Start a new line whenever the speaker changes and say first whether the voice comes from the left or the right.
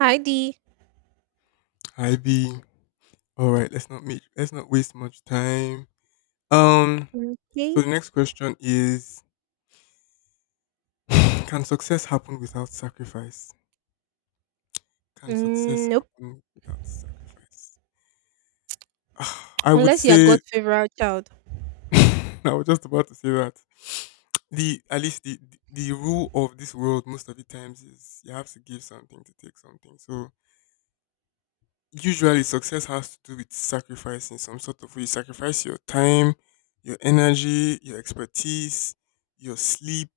right: Hi D.
left: Hi B. All right, let's not waste much time. Um, so
right: Okay.
left: the next question is: Can success happen without sacrifice? Can
right: Mm,
left: success
right: nope.
left: happen without sacrifice? Ah, I would
right: Unless you're
left: say
right: God's favorite child.
left: I was just about to say that the at least the rule of this world most of the times is you have to give something to take something. So usually success has to do with sacrifice in some sort of way. You sacrifice your time, your energy, your expertise, your sleep,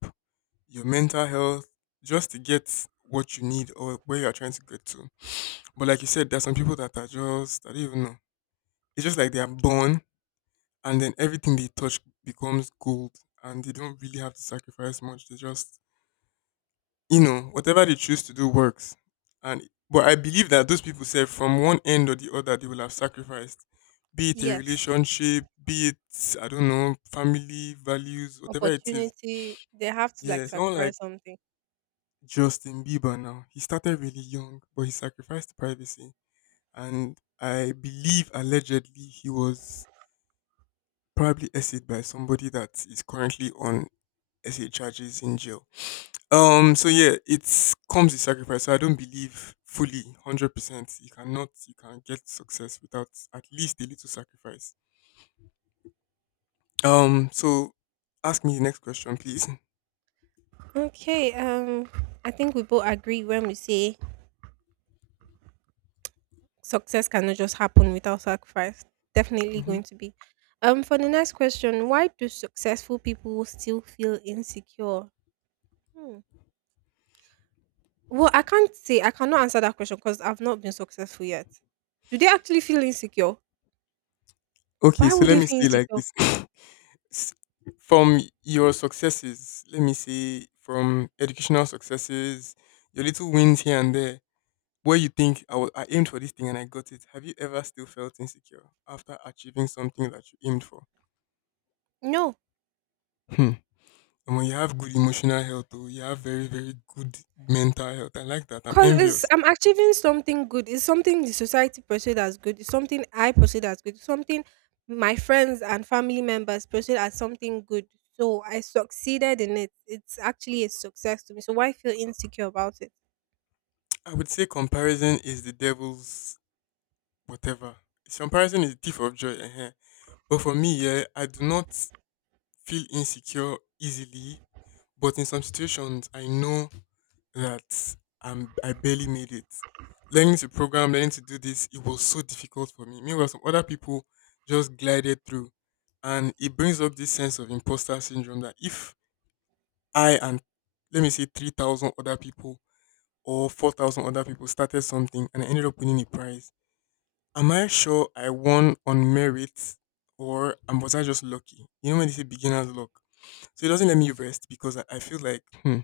left: your mental health, just to get what you need or where you are trying to get to. But like you said, there are some people that are just I don't even know. It's just like they are born and then everything they touch becomes gold and they don't really have to sacrifice much. They just whatever they choose to do works. And but I believe that those people said from one end or the other they will have sacrificed, be it a
right: Yes.
left: relationship, be it I don't know, family values, whatever it is.
right: Opportunity. They have to like
left: Yeah, someone like
right: sacrifice something.
left: Justin Bieber now. He started really young, but he sacrificed privacy. And I believe allegedly he was probably essayed by somebody that is currently on essay charges in jail. So yeah, it comes with sacrifice. So I don't believe fully, 100%. You cannot, you can get success without at least a little sacrifice. So, ask me the next question, please.
right: Okay. I think we both agree when we say success cannot just happen without sacrifice. Definitely
left: Hmm.
right: going to be. For the next question, why do successful people still feel insecure? Hmm. Well, I can't say I cannot answer that question because I've not been successful yet. Do they actually feel insecure?
left: Okay.
right: Why
left: So
right: would
left: let
right: they
left: me
right: feel
left: say like
right: insecure?
left: this: S- from your successes, let me say from educational successes, your little wins here and there. Where you think I aimed for this thing and I got it. Have you ever still felt insecure after achieving something that you aimed for?
right: No.
left: Hmm. And when you have good emotional health, though, you have very, very good mental health. I like that. I'm
right: Cause it's,
left: envious.
right: I'm achieving something good. It's something the society perceives as good. It's something I perceive as good. It's something my friends and family members perceive as something good. So I succeeded in it. It's actually a success to me. So why feel insecure about it?
left: I would say comparison is the devil's whatever. Comparison is the thief of joy. Eh-heh. But for me, yeah, I do not feel insecure easily. But in some situations, I know that I barely made it. Learning to program, learning to do this, it was so difficult for me. Meanwhile, some other people just glided through. And it brings up this sense of imposter syndrome that if I, and let me say 3,000 other people or 4,000 other people started something, and I ended up winning a prize. Am I sure I won on merit or am was I just lucky? You know when they say beginner's luck. So it doesn't let me rest because I feel like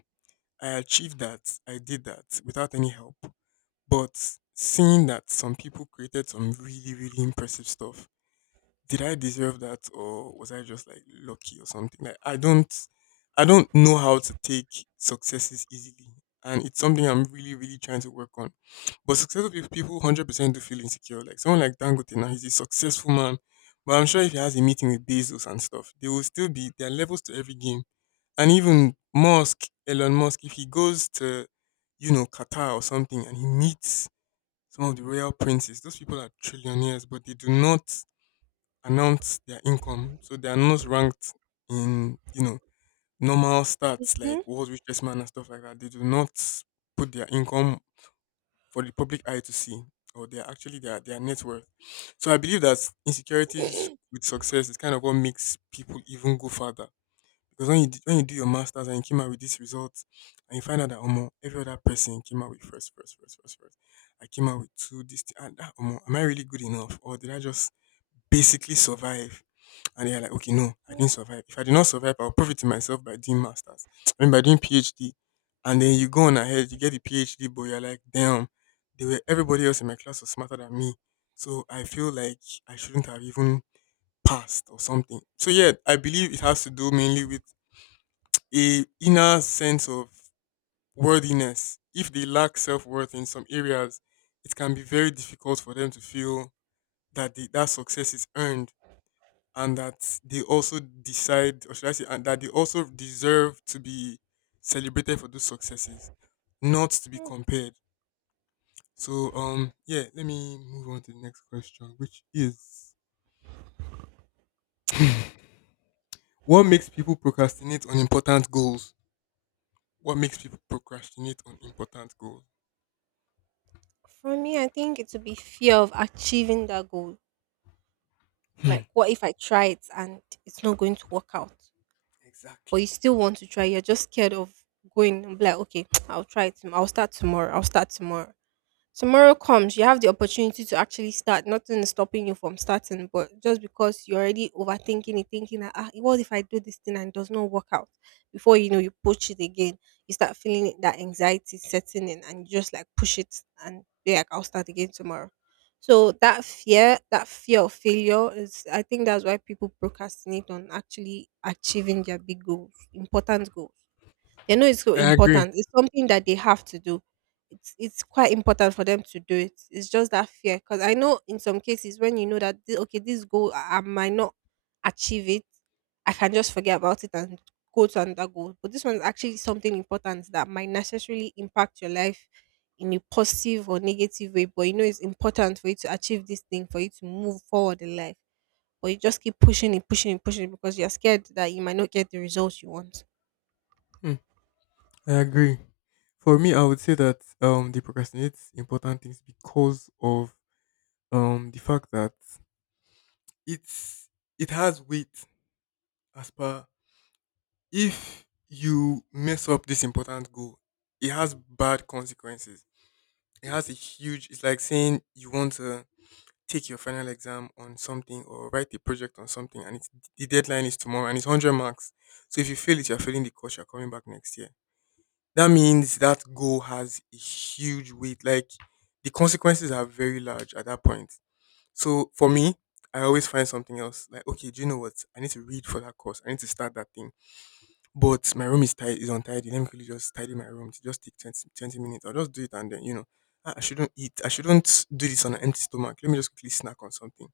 left: I achieved that, I did that without any help. But seeing that some people created some really, really impressive stuff, did I deserve that or was I just like lucky or something? Like I don't know how to take successes easily. And it's something I'm really, really trying to work on. But successful people 100% do feel insecure. Like someone like Dangote now, he's a successful man. But I'm sure if he has a meeting with Bezos and stuff, there will still be, there are levels to every game. And even Musk, Elon Musk, if he goes to Qatar or something and he meets some of the royal princes, those people are trillionaires, but they do not announce their income. So they are not ranked in, normal stats like
right: Hmm?
left: world's richest man and stuff like that. They do not put their income for the public eye to see, or they are actually their net worth. So I believe that insecurities with success is kind of what makes people even go further. Because when you do your masters and you came out with these results, and you find out that almost every other person came out with first, first, first, first, first. I came out with two. This, and that, omo, am I really good enough, or did I just basically survive? And you're like, okay, no, I
right: Hmm.
left: didn't survive. If I did not survive, I'll prove it to myself by doing masters. I mean by doing PhD. And then you go on ahead, you get the PhD, but you're like, damn, they were everybody else in my class was smarter than me. So I feel like I shouldn't have even passed or something. So yeah, I believe it has to do mainly with a inner sense of worthiness. If they lack self worth in some areas, it can be very difficult for them to feel that success is earned and that they also decide, or should I say, and that they also deserve to be celebrated for those successes, not to be compared. So, yeah, let me move on to the next question, which is: what makes people procrastinate on important goals? What makes people procrastinate on important goals?
right: For me, I think it would be fear of achieving that goal.
left: Hmm.
right: Like, what if I try it and it's not going to work out? But you
left: Exactly.
right: still want to try. You're just scared of going and be like, okay, I'll try it. I'll start tomorrow. I'll start tomorrow. Tomorrow comes, you have the opportunity to actually start. Nothing is stopping you from starting, but just because you're already overthinking it, thinking that what if I do this thing and it does not work out? Before you know, you push it again. You start feeling it- That anxiety setting in, and you just like push it and be like, I'll start again tomorrow. So that fear of failure is, I think that's why people procrastinate on actually achieving their big goals, important goals. They know it's so
left: I agree.
right: important. It's something that they have to do. It's quite important for them to do it. It's just that fear, because I know in some cases when you know that okay, this goal I might not achieve it, I can just forget about it and go to another goal. But this one is actually something important that might necessarily impact your life in a positive or negative way. But you know it's important for you to achieve this thing, for you to move forward in life, but you just keep pushing it, pushing it, pushing it because you're scared that you might not get the results you want.
left: Hmm, I agree. For me, I would say that they procrastinate important things because of, the fact that it's it has weight, as per if you mess up this important goal, it has bad consequences. It has a huge, it's like saying you want to take your final exam on something or write a project on something, the deadline is tomorrow and it's 100 marks. So if you fail it, you're failing the course, you're coming back next year. That means that goal has a huge weight. Like, the consequences are very large at that point. So for me, I always find something else. Like, okay, do you know what? I need to read for that course. I need to start that thing. But my room is tidy, is untidy. Let me quickly just tidy my room. It just take 20, twenty minutes. I'll just do it and then, I shouldn't eat. I shouldn't do this on an empty stomach. Let me just quickly snack on something.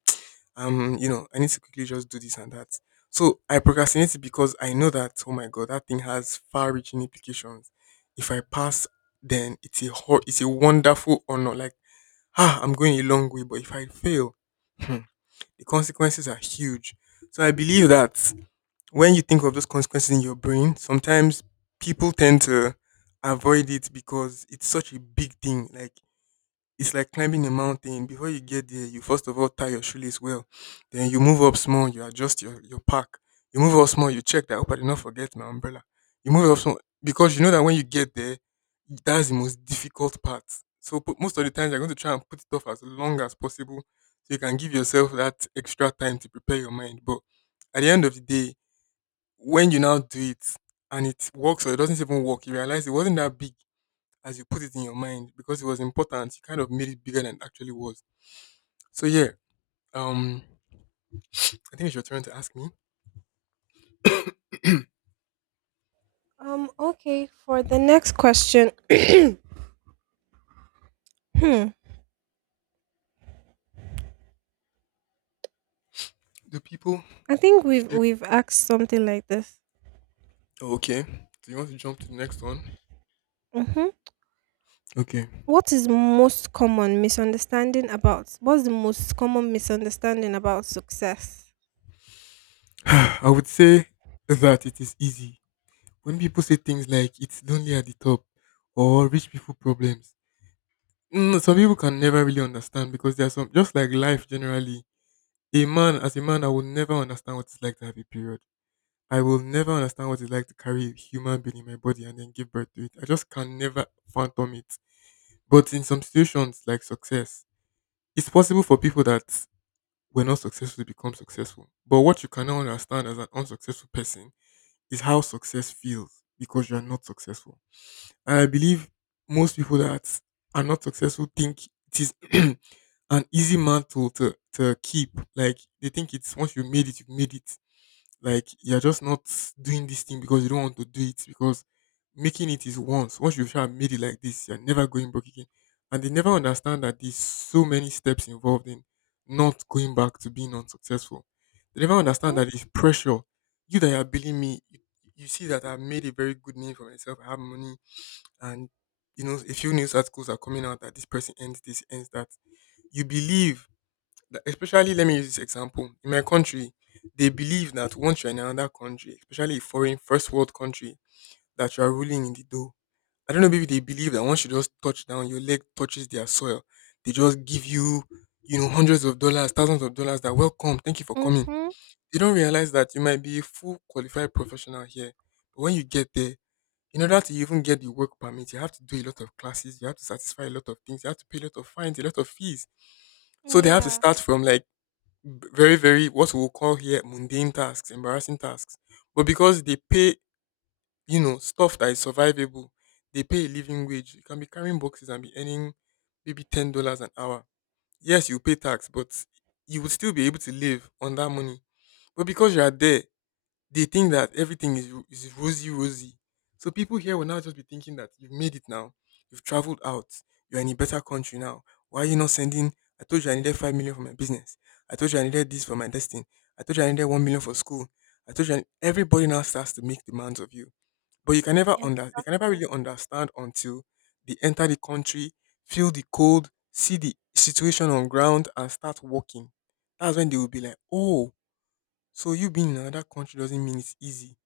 left: I need to quickly just do this and that. So I procrastinate it because I know that, oh my God, that thing has far reaching implications. If I pass, then it's a wonderful honor. Like, I'm going a long way. But if I fail, hmm, the consequences are huge. So I believe that when you think of those consequences in your brain, sometimes people tend to avoid it because it's such a big thing. Like, it's like climbing a mountain. Before you get there, you first of all tie your shoelace well. Then you move up small, you adjust your pack. You move up small, you check that, oh, I did not forget my umbrella. You move up small because you know that when you get there, that's the most difficult part. So most of the times you're going to try and put it off as long as possible so you can give yourself that extra time to prepare your mind. But at the end of the day, when you now do it and it works, or it doesn't even work, you realize it wasn't that big as you put it in your mind because it was important. You kind of made it bigger than it actually was. So yeah, um, I think it's your turn to ask me.
right: Okay. For the next question, hmm,
left: Do people?
right: I think we've asked something like this.
left: Oh, okay. Do you want to jump to the next one?
right: Mm-hmm.
left: Okay.
right: What is most common misunderstanding about? What's the most common misunderstanding about success?
left: I would say that it is easy when people say things like "it's lonely at the top" or "rich people problems." Some people can never really understand, because there are some, just like life generally. A man, as a man, I will never understand what it's like to have a period. I will never understand what it's like to carry a human being in my body and then give birth to it. I just can never phantom it. But in some situations, like success, it's possible for people that were not successful to become successful. But what you cannot understand as an unsuccessful person is how success feels, because you are not successful. And I believe most people that are not successful think it is an easy mantle to keep. Like, they think it's once you made it, you made it. Like, you're just not doing this thing because you don't want to do it, because making it is once. Once you've tried made it like this, you're never going back again. And they never understand that there's so many steps involved in not going back to being unsuccessful. They never understand
right: Mm-hmm.
left: that it's pressure. You that are billing me, you see that I've made a very good name for myself. I have money, and you know a few news articles are coming out that this person ends this, ends that. You believe like, especially let me use this example. In my country, they believe that once you're in another country, especially a foreign first world country, that you are ruling in the dough. I don't know, maybe they believe that once you just touch down, your leg touches their soil. They just give you, hundreds of dollars, thousands of dollars that welcome, thank you for coming.
right: Mm-hmm.
left: They don't realize that you might be a full qualified professional here. But when you get there, in order to even get the work permit, you have to do a lot of classes, you have to satisfy a lot of things, you have to pay a lot of fines, a lot of fees. So they have to
right: Yeah.
left: start from like very, very what we'll call here mundane tasks, embarrassing tasks. But because they pay, stuff that is survivable, they pay a living wage. You can be carrying boxes and be earning maybe $10 an hour. Yes, you pay tax, but you would still be able to live on that money. But because you are there, they think that everything is rosy rosy. So people here will now just be thinking that you've made it now, you've traveled out, you're in a better country now. Why are you not sending? I told you I needed 5 million for my business. I told you I needed this for my destiny. I told you I needed 1 million for school. I told you I- Everybody now starts to make demands of you, but you can never
right: Yeah,
left: under they can
right: exactly.
left: never really understand until they enter the country, feel the cold, see the situation on ground, and start working. That's when they will be like, oh, so you being in another country doesn't mean it's easy.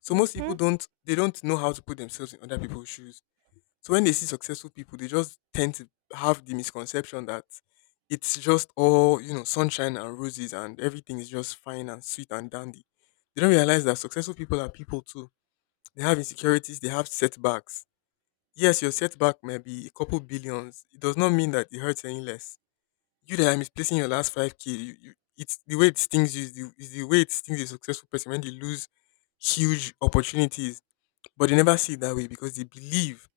left: So most people
right: Mm-hmm.
left: don't they don't know how to put themselves in other people's shoes. So when they see successful people, they just tend to have the misconception that it's just all, sunshine and roses and everything is just fine and sweet and dandy. They don't realize that successful people are people too. They have insecurities, they have setbacks. Yes, your setback may be a couple billions. It does not mean that it hurts any less. You that are misplacing your last 5k, it's the way it stings you is the way it stings a successful person when they lose huge opportunities, but they never see it that way because they believe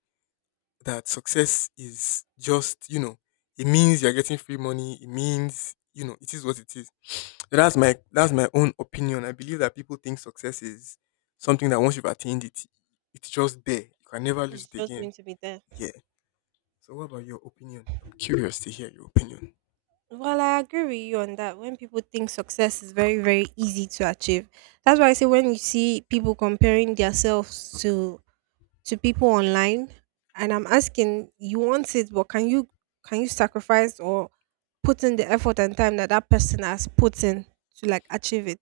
left: that success is just, it means you're getting free money. It means, it is what it is. So that's my own opinion. I believe that people think success is something that once you've attained it, it's just there. You can never lose
right: It's
left: it
right: just
left: again.
right: going to be there.
left: Yeah. So what about your opinion? I'm curious to hear your opinion.
right: Well, I agree with you on that. When people think success is very, very easy to achieve, that's why I say when you see people comparing themselves to people online, and I'm asking, you want it, but can you sacrifice or put in the effort and time that that person has put in to like achieve it?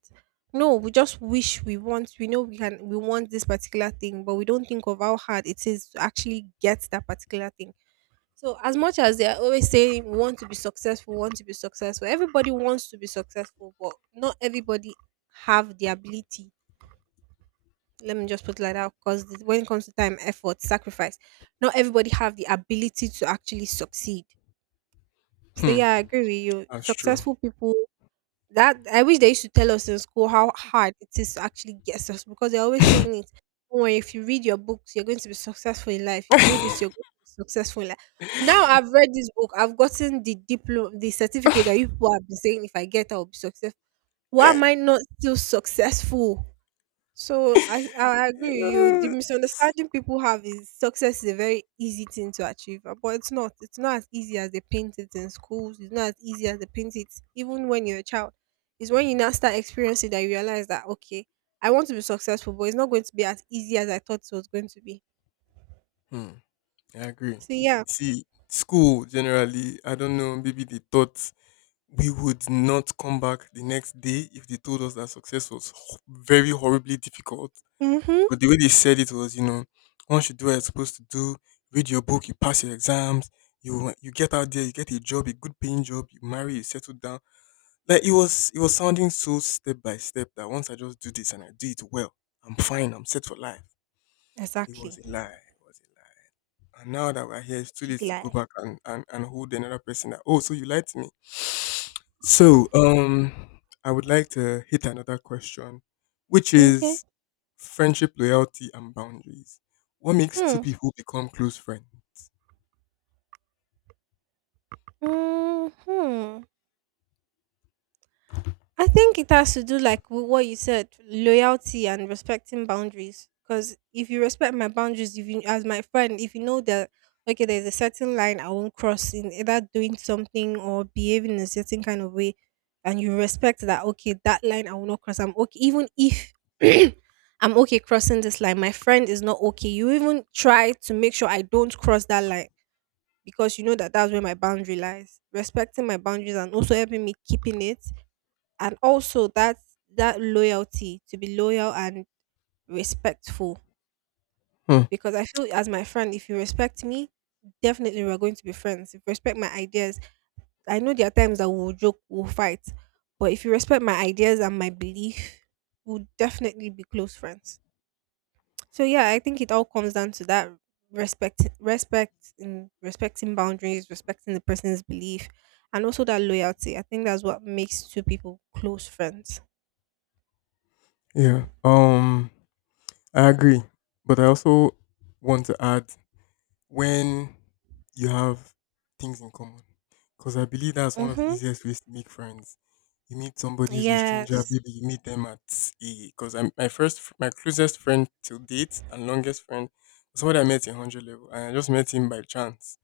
right: No, we just wish, we want. We know we can. We want this particular thing, but we don't think of how hard it is to actually get that particular thing, so as much as they are always saying we want to be successful, want to be successful, everybody wants to be successful, but not everybody have the ability. Let me just put it like that, because when it comes to time, effort, sacrifice, not everybody have the ability to actually succeed. So
left: Hmm.
right: yeah, I agree with you.
left: That's true.
right: Successful people, that I wish they used to tell us in school how hard it is to actually get us because they're always saying it. Or if you read your books, you're going to be successful in life. You do this, you're going to be successful in life. Now I've read this book, I've gotten the diploma, the certificate that you people have been saying if I get, I'll be successful. Why am I not still successful? So I agree with you. The misunderstanding people have is success is a very easy thing to achieve, but it's not. It's not as easy as they paint it in schools. It's not as easy as they paint it even when you're a child. It's when you now start experiencing that you realize that okay, I want to be successful, but it's not going to be as easy as I thought it was going to be.
left: Hmm, I agree.
right: So yeah.
left: See, school generally, I don't know, maybe they thought we would not come back the next day if they told us that success was very horribly difficult.
right: Mhm.
left: But the way they said it was, once you do what you're supposed to do, read your book, you pass your exams, you get out there, you get a job, a good paying job, you marry, you settle down. It was sounding so step by step that once I just do this and I do it well, I'm fine, I'm set for life. It was
right: Exactly.
left: a lie. It was a and now that we're here, it's too late
right: Giggle
left: to go
right: eye.
left: back and, hold another person that, oh, so you lied to me. So, I would like to hit another question, which
right: Okay.
left: is friendship, loyalty, and boundaries. What makes two
right: Hmm.
left: people become close friends?
right: Hmm. I think it has to do like with what you said, loyalty and respecting boundaries. Because if you respect my boundaries, if you as my friend, if you know that okay, there's a certain line I won't cross in either doing something or behaving in a certain kind of way, and you respect that okay, that line I will not cross. I'm okay, even if I'm okay crossing this line, my friend is not okay. You even try to make sure I don't cross that line because you know that that's where my boundary lies. Respecting my boundaries and also helping me keeping it, and also that that loyalty, to be loyal and respectful,
left: Hmm.
right: because I feel as my friend, if you respect me, definitely we're going to be friends. If you respect my ideas, I know there are times that we'll joke, we'll fight, but if you respect my ideas and my belief, we'll definitely be close friends. So yeah, I think it all comes down to that, respect, respect in respecting boundaries, respecting the person's belief, and also that loyalty. I think that's what makes two people close friends.
left: Yeah. I agree, but I also want to add when you have things in common. Because I believe that's one of the
right: Hmm.
left: easiest ways to make friends. You meet somebody who's a stranger,
right: Yes.
left: maybe you meet them at a. Because I'm my my closest friend till date and longest friend was somebody I met in 100 level. And I just met him by chance.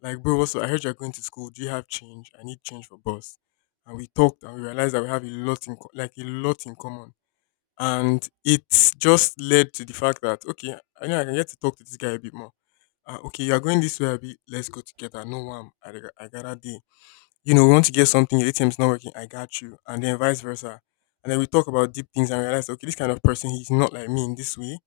left: Like, bro, also, I heard you're going to school. Do you have change? I need change for bus. And we talked and we realized that we have a lot a lot in common. And it just led to the fact that, okay, I know I can get to talk to this guy a bit more. Okay, you're going this way a bit. Let's go together. No one. I got a we want to get something, your ATM is not working, I got you. And then vice versa. And then we talk about deep things and realize, okay, this kind of person, he's not like me in this way.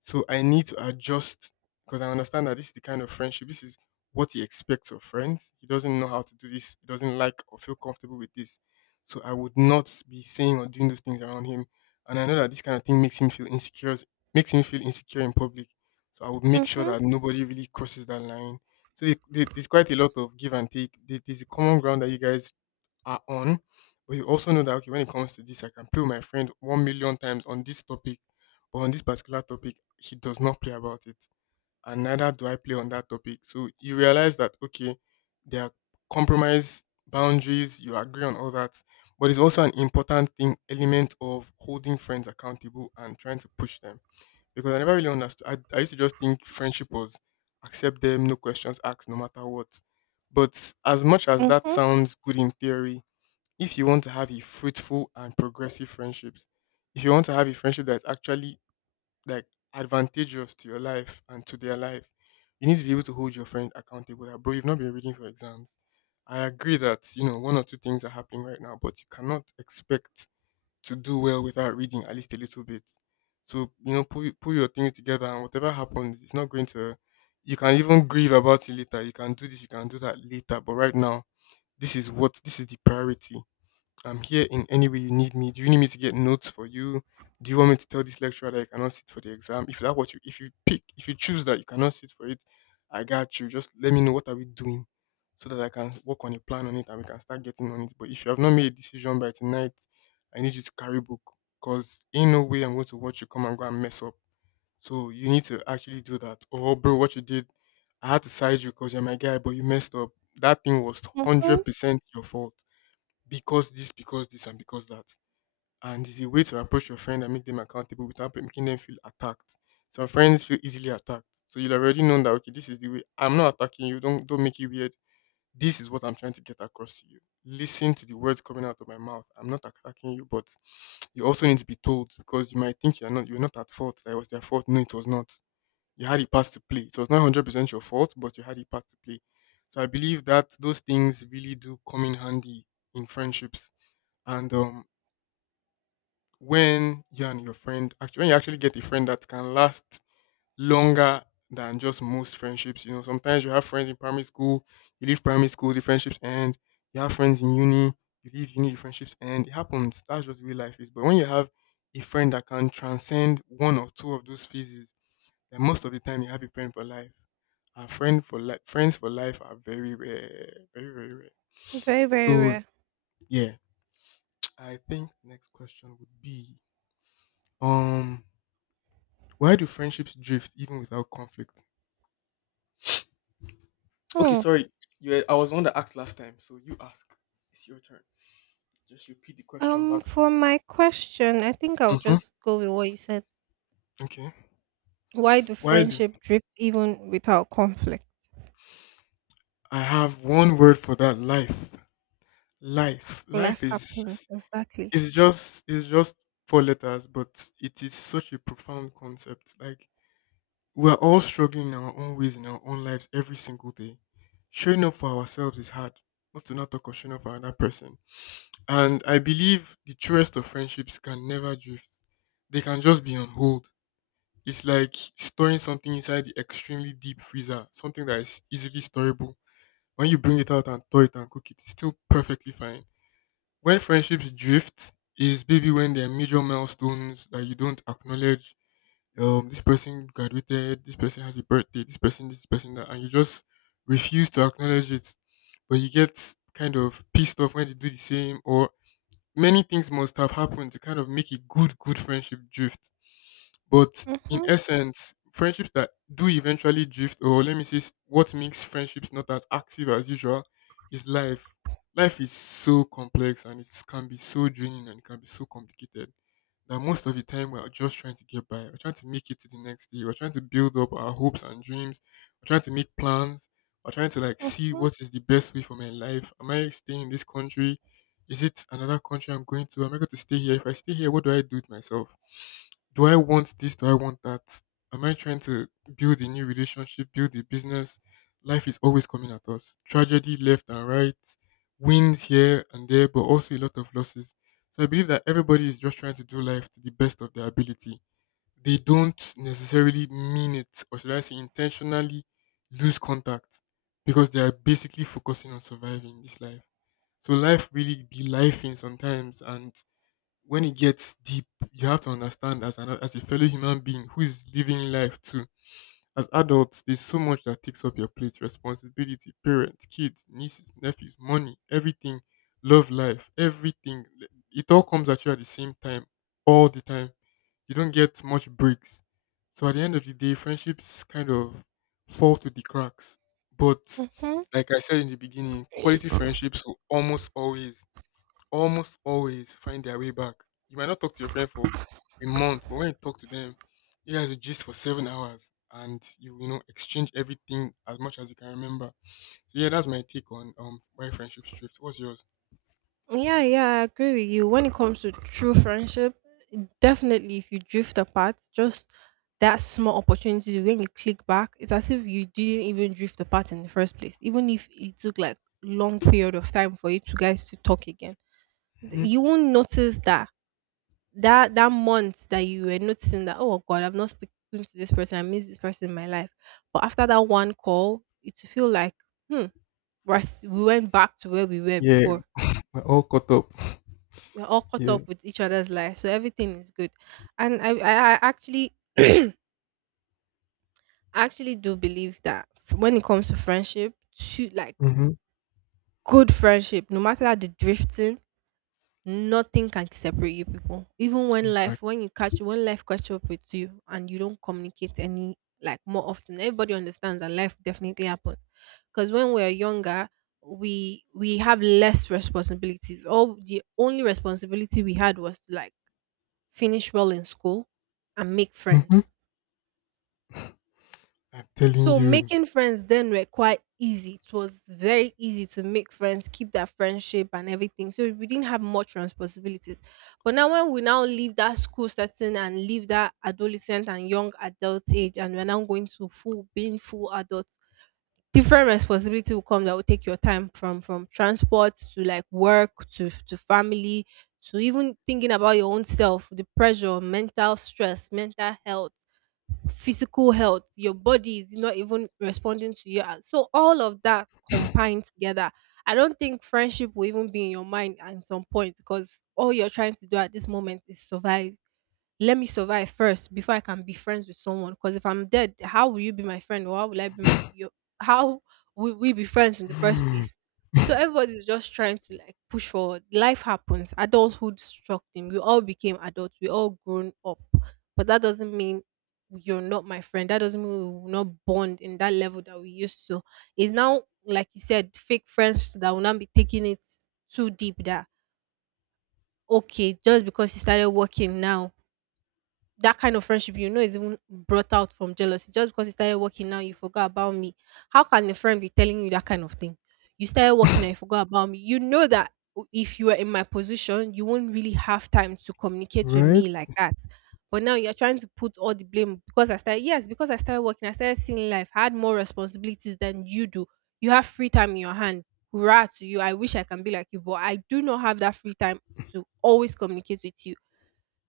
left: So I need to adjust because I understand that this is the kind of friendship, this is what he expects of friends. He doesn't know how to do this, he doesn't like or feel comfortable with this. So I would not be saying or doing those things around him. And I know that this kind of thing makes him feel insecure, makes him feel insecure in public. So I would make sure
right: Mhm.
left: that nobody really crosses that line. So there's quite a lot of give and take. There's a common ground that you guys are on, but you also know that okay, when it comes to this, I can play with my friend 1 million times on this topic, but on this particular topic, he does not play about it, and neither do I play on that topic. So you realize that okay, there are compromise boundaries. You agree on all that, but it's also an important thing element of holding friends accountable and trying to push them because I never really understood. I used to just think friendship was accept them, no questions asked, no matter what. But as much as that
right: Mhm.
left: sounds good in theory, if you want to have a fruitful and progressive friendships, if you want to have a friendship that's actually like advantageous to your life and to their life, you need to be able to hold your friend accountable. That bro, you've not been reading for exams. I agree that you know one or two things are happening right now, but you cannot expect to do well without reading at least a little bit. So, pull your things together and whatever happens, it's not going to, you can even grieve about it later. You can do this, you can do that later. But right now, this is the priority. I'm here in any way you need me. Do you need me to get notes for you? Do you want me to tell this lecturer that I cannot sit for the exam? If you pick, if you choose that you cannot sit for it, I got you. Just let me know what are we doing so that I can work on a plan on it and we can start getting on it. But if you have not made a decision by tonight, I need you to carry book. Cause ain't no way I'm going to watch you come and go and mess up. So you need to actually do that. Oh bro, what you did, I had to side you because you're my guy, but you messed up. That thing was
right: Mhm.
left: 100% your fault because this, and because that. And it's a way to approach your friend and make them accountable without making them feel attacked. Some friends feel easily attacked, so you'll already know that okay, this is the way. I'm not attacking you. Don't make it weird. This is what I'm trying to get across to you. Listen to the words coming out of my mouth. I'm not attacking you, but you also need to be told because you might think you're not at fault. That it was their fault. No, it was not. You had a part to play. It was not 100% your fault, but you had a part to play. So I believe that those things really do come in handy in friendships and when you actually get a friend that can last longer than just most friendships, you know, sometimes you have friends in primary school, you leave primary school, the friendships end. You have friends in uni, you leave uni, the friendships end. It happens. That's just the way life is. But when you have a friend that can transcend one or two of those phases, then most of the time you have a friend for life. And friends for life are very rare, very very rare.
right: Very, very
left: So
right: rare.
left: yeah, I think next question would be um Why do friendships drift even without conflict? Okay,
right: Hmm.
left: sorry. I was the one that asked last time, so you ask. It's your turn. Just repeat the question back.
right: For my question, I think I'll
left: Mm-hmm.
right: just go with what you said.
left: Okay.
right: Why do
left: Why do
right: friendship drift even without conflict?
left: I have one word for that? Life. Life.
right: Life
left: Life is
right: happens. Exactly.
left: is just is just four letters, but it is such a profound concept. Like, we are all struggling in our own ways in our own lives every single day. Showing up for ourselves is hard. Not to not talk of showing up for another person. And I believe the truest of friendships can never drift. They can just be on hold. It's like storing something inside the extremely deep freezer, something that is easily storable. When you bring it out and thaw it and cook it, it's still perfectly fine. When friendships drift, is maybe when there are major milestones that you don't acknowledge. This person graduated, this person has a birthday, this person, that, and you just refuse to acknowledge it. But you get kind of pissed off when they do the same, or many things must have happened to kind of make a good, good friendship drift. But in
right: Mhm.
left: essence, friendships that do eventually drift, or let me say, what makes friendships not as active as usual is life. Life is so complex, and it can be so draining, and it can be so complicated that most of the time we're just trying to get by. We're trying to make it to the next day. We're trying to build up our hopes and dreams. We're trying to make plans. We're trying to, like, see
right: Mhm.
left: what is the best way for my life. Am I staying in this country? Is it another country I'm going to? Am I going to stay here? If I stay here, what do I do with myself? Do I want this? Do I want that? Am I trying to build a new relationship, build a business? Life is always coming at us. Tragedy left and right, wins here and there, but also a lot of losses. So I believe that everybody is just trying to do life to the best of their ability. They don't necessarily mean it, or should I say, intentionally lose contact because they are basically focusing on surviving this life. So life really be lifing sometimes, and when it gets deep, you have to understand as a fellow human being who is living life too. As adults, there's so much that takes up your plate: responsibility, parents, kids, nieces, nephews, money, everything, love life, everything. It all comes at you at the same time, all the time. You don't get much breaks. So at the end of the day, friendships kind of fall to the cracks. But
right: Mhm.
left: like I said in the beginning, quality friendships will almost always, almost always find their way back. You might not talk to your friend for a month, but when you talk to them, you guys will gist for 7 hours and you know exchange everything as much as you can remember. So yeah, that's my take on why friendships drift. What's yours?
right: Yeah, yeah, I agree with you. When it comes to true friendship, definitely if you drift apart, just that small opportunity when you click back, it's as if you didn't even drift apart in the first place. Even if it took like long period of time for you two guys to talk again,
left: Hmm.
right: you won't notice that that month that you were noticing that oh god, I've not spoken to this person, I miss this person in my life. But after that one call, it will feel like hmm, we went back to where we were
left: Yeah,
right: before,
left: we're all caught up.
right: we're all caught
left: Yeah.
right: up with each other's lives, so everything is good. And I actually, I actually do believe that when it comes to friendship, to like
left: Mm-hmm.
right: good friendship, no matter the drifting, nothing can separate you people. Even when life,
left: Exactly.
right: when you catch, when life catch up with you, and you don't communicate any like more often, everybody understands that life definitely happens. Because when we're younger. We have less responsibilities. All the only responsibility we had was to like finish well in school, and make
left: Mm-hmm.
right: friends.
left: I'm telling
right: So
left: you.
right: making friends then were quite easy. It was very easy to make friends, keep that friendship and everything. So we didn't have much responsibilities. But now when we now leave that school setting and leave that adolescent and young adult age and we're now going to full being full adults, different responsibility will come that will take your time, from transport to like work to family, to even thinking about your own self, the pressure, mental stress, mental health, physical health, your body is not even responding to you. And so all of that combined together, I don't think friendship will even be in your mind at some point because all you're trying to do at this moment is survive. Let me survive first before I can be friends with someone. Because if I'm dead, how will you be my friend? Or how will I be how will we be friends in the first place? So everybody's just trying to like push forward. Life happens. Adulthood struck them. We all became adults. We all grown up. But that doesn't mean you're not my friend. That doesn't mean we will not bond in that level that we used to. It's now like you said, fake friends that will not be taking it too deep. That. Okay, just because you started working now, that kind of friendship is even brought out from jealousy. Just because you started working now, you forgot about me. How can a friend be telling you that kind of thing? You started working and you forgot about me. If you were in my position, you won't really have time to communicate with
left: Right?
right: me like that. But now you're trying to put all the blame because I started. Yes, because I started working, I started seeing life. I had more responsibilities than you do. You have free time in your hand. Hurrah to you. I wish I can be like you, but I do not have that free time to always communicate with you.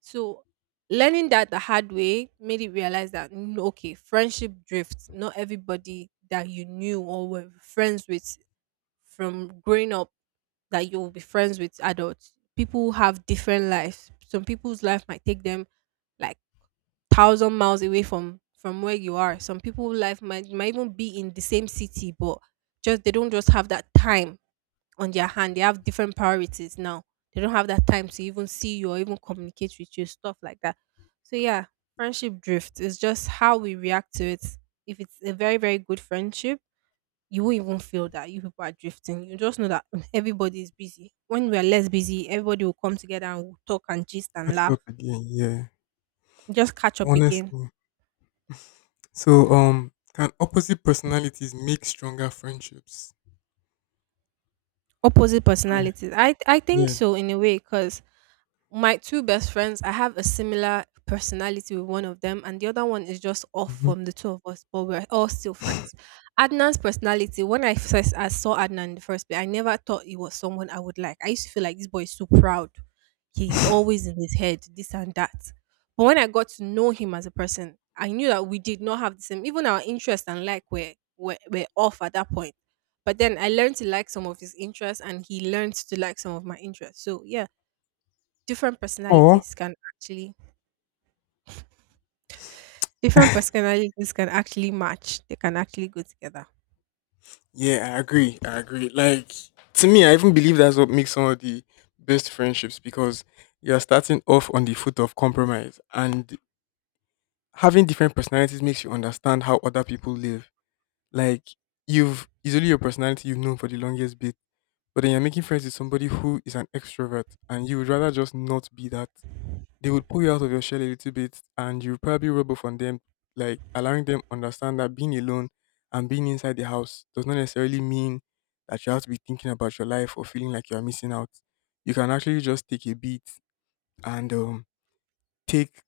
right: So, learning that the hard way made it realize that, okay, friendship drifts. Not everybody that you knew or were friends with from growing up that you'll be friends with adults. People have different lives. Some people's life might take them, like, 1,000 miles away from where you are. Some people's life might even be in the same city, but just they don't just have that time on their hand. They have different priorities now. They don't have that time to even see you or even communicate with you, stuff like that. So yeah, friendship drift is just how we react to it. If it's a very, very good friendship, you won't even feel that you people are drifting. You just know that everybody is busy. When we are less busy, everybody will come together and we'll talk and gist and
left: Catch
right: laugh.
left: up again. Yeah.
right: Just catch up again.
left: Honestly. So can opposite personalities make stronger friendships?
right: Opposite
left: I,
right: personalities. I think
left: yeah.
right: so, in a way, because my two best friends, I have a similar personality with one of them, and the other one is just off
left: Hmm.
right: from the two of us, but we're all still friends. Adnan's personality, when I first I saw Adnan in the first place, I never thought he was someone I would like. I used to feel like this boy is so proud. He's always in his head, this and that. But when I got to know him as a person, I knew that we did not have the same, even our interest and like were off at that point. But then I learned to like some of his interests, and he learned to like some of my interests. So, yeah, different
left: Or
right: personalities can actually different personalities can actually match. They can actually go together.
left: Yeah, I agree. I agree. Like, to me, I even believe that's what makes some of the best friendships, because you're starting off on the foot of compromise and having different personalities makes you understand how other people live. Like, you've it's only your personality you've known for the longest bit, but then you're making friends with somebody who is an extrovert and you would rather just not be that. They would pull you out of your shell a little bit, and you probably rub off on them, like allowing them understand that being alone and being inside the house does not necessarily mean that you have to be thinking about your life or feeling like you're missing out. You can actually just take a beat and take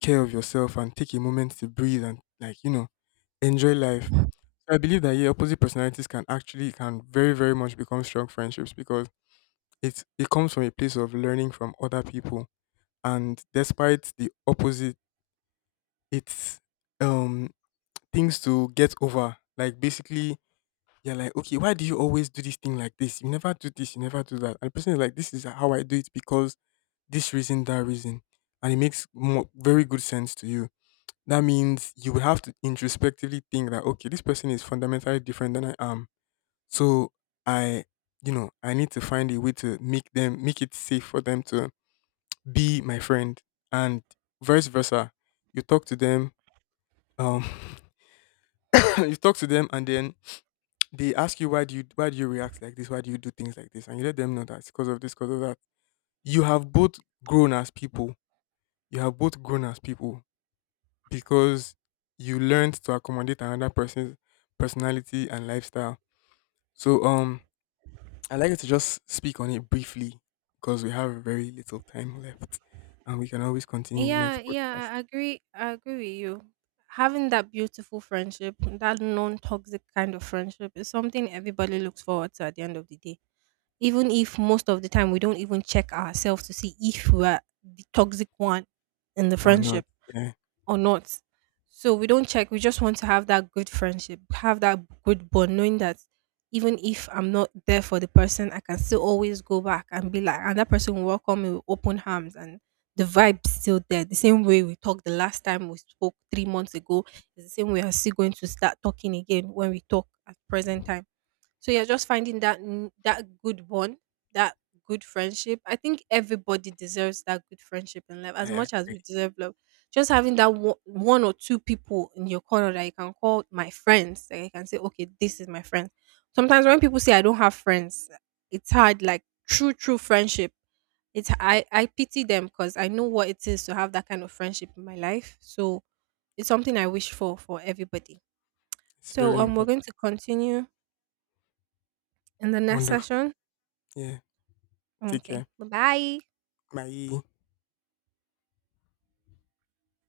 left: care of yourself and take a moment to breathe and, like, you know, enjoy life. So I believe that yeah, opposite personalities can actually, can very, very much become strong friendships because it comes from a place of learning from other people. And despite the opposite. It's, um, things to get over. Like, basically, you're like, "Okay, why do you always do this thing like this? You never do this, you never do that." And the person is like, "This is how I do it because this reason, that reason." And it makes more very good sense to you. That means you will have to introspectively think that, "Okay, this person is fundamentally different than I am. So I, I need to find a way to make them, make it safe for them to be my friend." And vice versa. You talk to them, um you talk to them, and then they ask you, why do you react like this? Why do you do things like this? And you let them know that it's because of this, because of that. You have both grown as people. You have both grown as people because you learned to accommodate another person's personality and lifestyle. So I'd like you to just speak on it briefly because we have very little time left, and we can always continue in the next
right: Yeah,
left: podcast
right: yeah, I agree. I agree with you. Having that beautiful friendship, that non toxic kind of friendship, is something everybody looks forward to at the end of the day. Even if most of the time we don't even check ourselves to see if we're the toxic one in the
left: or not.
right: friendship
left: Yeah,
right: or not. So we don't check. We just want to have that good friendship, have that good bond, knowing that even if I'm not there for the person, I can still always go back and be like, and that person will welcome me with open arms, and the vibe's still there. The same way we talked the last time we spoke 3 months ago, is the same way I'm still going to start talking again when we talk at present time. So you're just finding that that good one, that good friendship. I think everybody deserves that good friendship in life
left: I
right: as much as
left: agree.
right: we deserve love. Just having that one or two people in your corner that you can call my friends, that you can say, okay, this is my friend. Sometimes when people say I don't have friends, it's hard. Like true, true friendship. It's I pity them because I know what it is to have that kind of friendship in my life. So it's something I wish for everybody.
left: It's
right: So
left: very
right: we're
left: important.
right: going to continue in the next
left: Wonderful.
right: session.
left: Yeah. Take
right: Okay.
left: care.
right: Bye-bye.
left: Bye.